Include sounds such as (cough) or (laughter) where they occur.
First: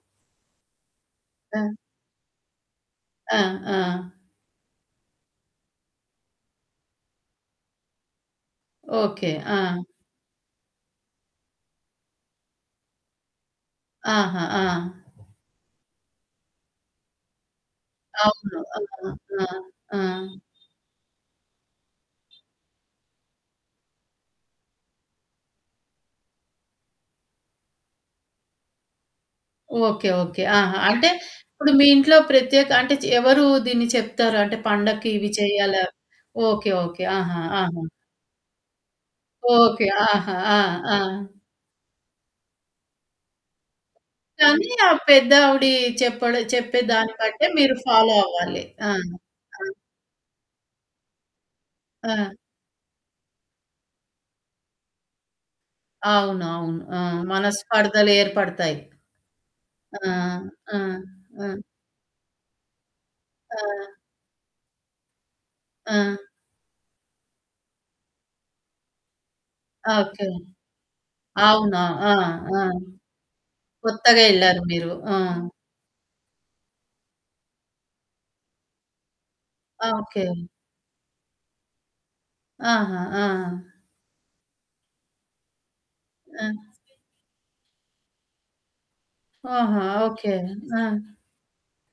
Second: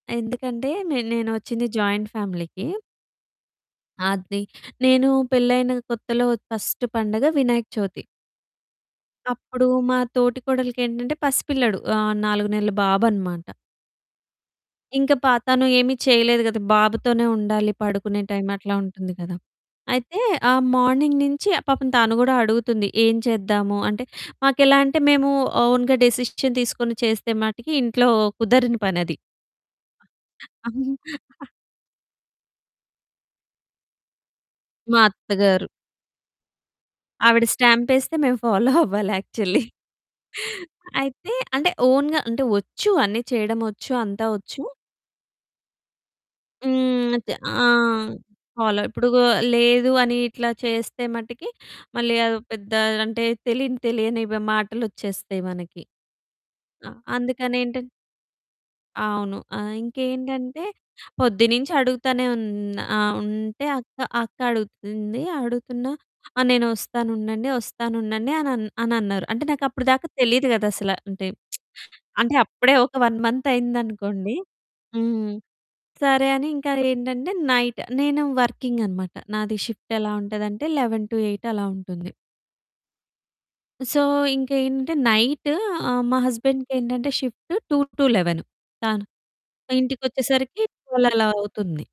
ఎందుకంటే నే నేనొచ్చింది ఆ! జాయింట్ ఫ్యామిలీకి. ఆ! ఆ! అది. నేను పెళ్ళైన కొత్తలో ఫస్ట్ పండుగ వినాయక చవితి. ఓకే. అప్పుడు ఆ! మా తోటి కోడలికేంటంటే పసి పిల్లాడు. ఆహ్, 4 నెలల బాబనమాట. ఆహా! ఆ! ఇంకా పా తను ఏమి చేయలేదు గదా. బాబుతోనే ఉండాలి, పడుకునే టైమ్ అవును. అట్లా ఆ! ఉంటుంది గదా. ఆ! ఆ! అయితే ఆ మార్నింగ్ నుంచి పాపం తను కూడా అడుగుతుంది, "ఏం చేద్దాము?" అంటే మాకెలా అంటే, మేము ఓన్‌గా డిసిషన్ తీసుకొని చేస్తే మటికి ఇంట్లో కుదరని పని అది. Okay, okay. ఆహా! అవును. అంటే ఇప్పుడు మీ ఇంట్లో ప్రత్యేక అంటే చ ఎవరు దీన్ని చెప్తారు? అంటే మా పండక్కి ఇవి అత్తగారు. చెయ్యాలా ఓకే ఓకే. ఆహా! ఆవిడ ఆహా! స్టాంపేస్తే మేము ఫాలో అవ్వాలి యాక్చువలి. ఓకే. ఆహా! ఆ! ఆ! అయితే అంటే ఓన్‌‌గా అంటే ఒచ్చు అన్ని చేయడం ఒచ్చు అంతా ఒచ్చు. కానీ ఆ పెద్దావిడి చెప్పడం చెప్పేదాన్ని హ్మ్. అద్ బట్టే మీరు ఆహ్, ఫాలో అవ్వాలి. ఫాలో ఆ! ఇప్పుడు ఆ! లేదు అని ఇట్లా చేస్తే మటికి మళ్ళీ ఆ! అదో పెద్ద అంటే తెలియని తెలియని మాటలొచ్చేస్తాయి మనకి. అవును. అవును. ఆ! ఆ! అందుకనేంటంటే మనస్పర్ధలు ఏర్పడతాయి. అవును. ఆహ్, ఆ! ఇంకేంటంటే ఆ! ఆ! పొద్దున్నుంచి అడుగుతానే ఉన్ ఆ ఉంటే ఆ! అక్క, అక్క అడుగుతుంది. అడుగుతున్నా ఆ! ఆ! నేనొస్తాను ఉండండి ఒస్తానుండండి అని అని అన్నారు. అంటే నాకు అప్పటిదాకా ఓకే. తెలీదు కదా అసల అంటే అవునా? (smacks lips) ఆ! అంటే ఆ! అప్పుడే ఒక 1 మంత్ కొత్తగా అయిందనుకోండి. ఎళ్లారు మీరు. ఆ! హ్మ్ సరే అని ఇంకా ఏంటంటే నైట్ నేను వర్కింగ్ అన్నమాట నాది షిఫ్ట్ ఎలా ఓకే. ఉంటది అంటే 11-8 అలా ఉంటుంది. ఆహా! ఆ! సో, ఇంకేంటి అంటే నైట్ ఆహ్, మా ఆ! హస్బెండ్‌కేంటంటే షిఫ్ట్ 2-11 తను ఆహా! ఇంటికి ఓకే. వచ్చేసరికి 12 ఆ! అలా అవుతుంది.